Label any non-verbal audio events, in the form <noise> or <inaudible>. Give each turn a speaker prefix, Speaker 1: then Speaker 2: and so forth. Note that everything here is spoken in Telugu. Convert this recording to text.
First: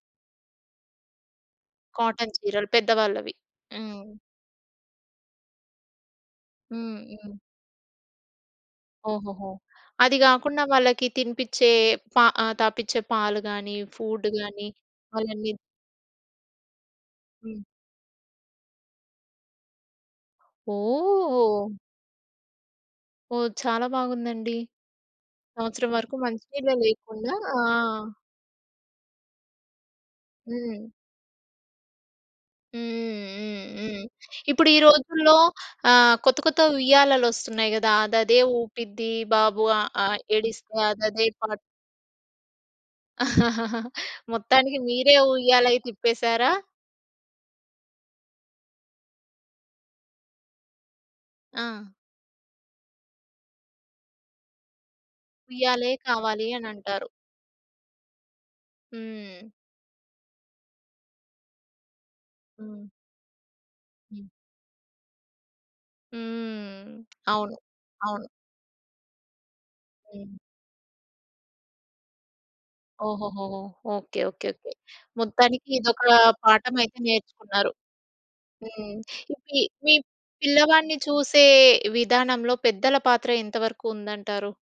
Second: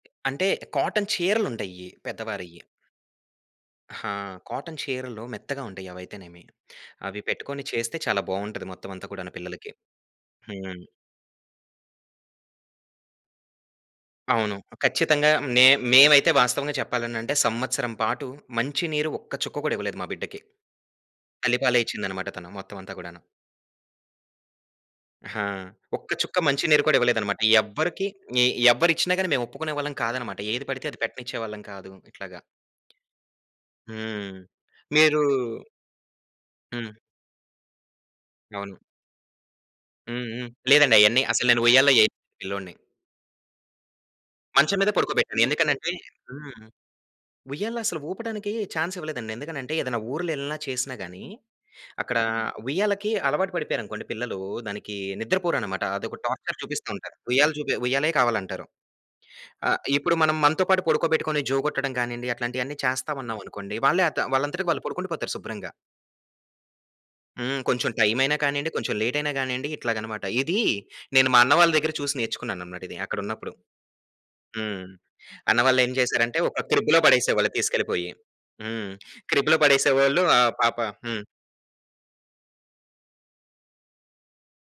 Speaker 1: అంటే, కాటన్ చీరలుంటాయి
Speaker 2: కాటన్
Speaker 1: పెద్దవారియ్యి.
Speaker 2: చీరలు. పెద్ద వాళ్ళవి.
Speaker 1: ఆ!
Speaker 2: హ్మ్.
Speaker 1: కాటన్ చీరలు మెత్తగా ఉంటాయి. అవయితేనేమి
Speaker 2: హ్మ్.
Speaker 1: అవి
Speaker 2: హ్మ్.
Speaker 1: పెట్టుకొని చేస్తే, చాలా బాగుంటది మొత్తమంతా కూడాను
Speaker 2: ఓహోహో!
Speaker 1: పిల్లలకి.
Speaker 2: అది గాకుండా
Speaker 1: హ్మ్.
Speaker 2: వాళ్ళకి తినిపిచ్చే ప ఆహ్, తాపిచ్చే పాలు గానీ, ఫూడ్
Speaker 1: అవును,
Speaker 2: గానీ
Speaker 1: ఖచ్చితంగా
Speaker 2: వాళ్ళని
Speaker 1: నే మేమైతే వాస్తవంగా చెప్పాలనంటే,
Speaker 2: హ్మ్.
Speaker 1: సంవత్సరం పాటు మంచి నీరు ఒక్క చుక్క గూడా ఇవ్వలేదు మా బిడ్డకి. తల్లి
Speaker 2: ఓహ్!
Speaker 1: పాలే ఇచ్చిందనమాట తను. మొత్తమంతా గూడాను.
Speaker 2: ఓహ్! చాలా బాగుందండి.
Speaker 1: ఆ!
Speaker 2: సంవత్సరం
Speaker 1: ఒక్క
Speaker 2: వరకు
Speaker 1: చుక్క
Speaker 2: మంచి
Speaker 1: మంచి
Speaker 2: నీళ్ళే
Speaker 1: నీరు కూడా
Speaker 2: లేకుండా
Speaker 1: ఇవ్వలేదనమాట.
Speaker 2: ఆ!
Speaker 1: ఎవ్వరికి ఇ ఎవ్వరిచ్చినా గానీ మేమొప్పుకునే వాళ్ళం కాదనమాట. ఏది పడితే
Speaker 2: హ్మ్.
Speaker 1: అది పెట్టనిచ్చేవాళ్ళం కాదు. ఇట్లాగా.
Speaker 2: హ్మ్. హ్మ్. హ్మ్. హ్మ్.
Speaker 1: హ్మ్.
Speaker 2: ఇప్పుడు ఈ
Speaker 1: మీరూ
Speaker 2: రోజుల్లో ఆహ్, కొత్త కొత్త
Speaker 1: హ్మ్.
Speaker 2: ఉయ్యాలలొస్తున్నాయి గదా! అదదే
Speaker 1: అవును.
Speaker 2: ఊపిద్ది బాబు ఆహ్, ఆ!
Speaker 1: హ్మ్. హ్మ్.
Speaker 2: ఏడిస్తే
Speaker 1: లేదండి. అయన్ని
Speaker 2: అదదే
Speaker 1: అసలు
Speaker 2: పాట్
Speaker 1: నేను ఉయ్యల్లో ఎయ్యాను పిల్లోడిని.
Speaker 2: <chuckles>
Speaker 1: మంచం
Speaker 2: మొత్తానికి
Speaker 1: మీద
Speaker 2: మీరే
Speaker 1: పడుకోబెట్టాను.
Speaker 2: ఉయ్యాలై
Speaker 1: ఎందుకనంటే
Speaker 2: తిప్పేసారా?
Speaker 1: హ్మ్. ఉయ్యాల్లో అసలూపడానికి చాన్స్ ఇవ్వలేదండి. ఎందుకనంటే ఏదైనా ఊర్లేళ్ళిన చేసినా గానీ,
Speaker 2: ఆ!
Speaker 1: అక్కడ ఉయ్యాలకి అలవాటు పడిపోయారనుకోండి పిల్లలు దానికి నిద్రపోరనమాట.
Speaker 2: ఉయ్యాలే
Speaker 1: అదొక
Speaker 2: కావాలి
Speaker 1: టార్చర్
Speaker 2: అనంటారు.
Speaker 1: చూపిస్తూంటారు. ఉయ్యాల చూ ఉయ్యాలే కావాలంటారు.
Speaker 2: హ్మ్.
Speaker 1: ఆహ్, ఇప్పుడు మనం మనతో పాటు పడుకోబెట్టుకొని, జో కొట్టడం గానీండి అట్లాంటియన్నీ
Speaker 2: హ్మ్.
Speaker 1: చేస్తామన్నాం అనుకోండి. వాళ్ళే
Speaker 2: హ్మ్.
Speaker 1: అత వాళ్ళంతటికి వాళ్ళు పడుకుండిపోతారు శుభ్రంగా.
Speaker 2: హ్మ్. అవును.
Speaker 1: హ్మ్. కొంచెం
Speaker 2: అవును.
Speaker 1: టైమైన కానీండి, కొంచెం లేటైన గానీండి, ఇట్లాగనమాట.
Speaker 2: హ్మ్.
Speaker 1: ఇదీ నేను మా అన్న వాళ్ళ దగ్గర చూసి నేర్చుకున్నాననమాట
Speaker 2: ఓహోహో!
Speaker 1: అక్కడున్నప్పుడు.
Speaker 2: ఓకే. ఓకే. ఓకే.
Speaker 1: హ్మ్.
Speaker 2: మొత్తానికి
Speaker 1: అన్నవాళ్ళేం
Speaker 2: ఇదొక
Speaker 1: చేసారంటే, ఒక
Speaker 2: పాఠమయితే
Speaker 1: క్రిబ్‌లో పడేసేవాళ్ళు,
Speaker 2: నేర్చుకున్నారు.
Speaker 1: తీసుకెళ్ళిపోయి. హ్మ్.
Speaker 2: హ్మ్.
Speaker 1: క్రిబ్‌లో
Speaker 2: చూపి మీ
Speaker 1: పడేసేవోళ్ళు ఆ పాప
Speaker 2: పిల్లవాడిని
Speaker 1: హ్మ్.
Speaker 2: చూసే విధానంలో పెద్దల పాత్ర ఎంతవరకు ఉందంటారు?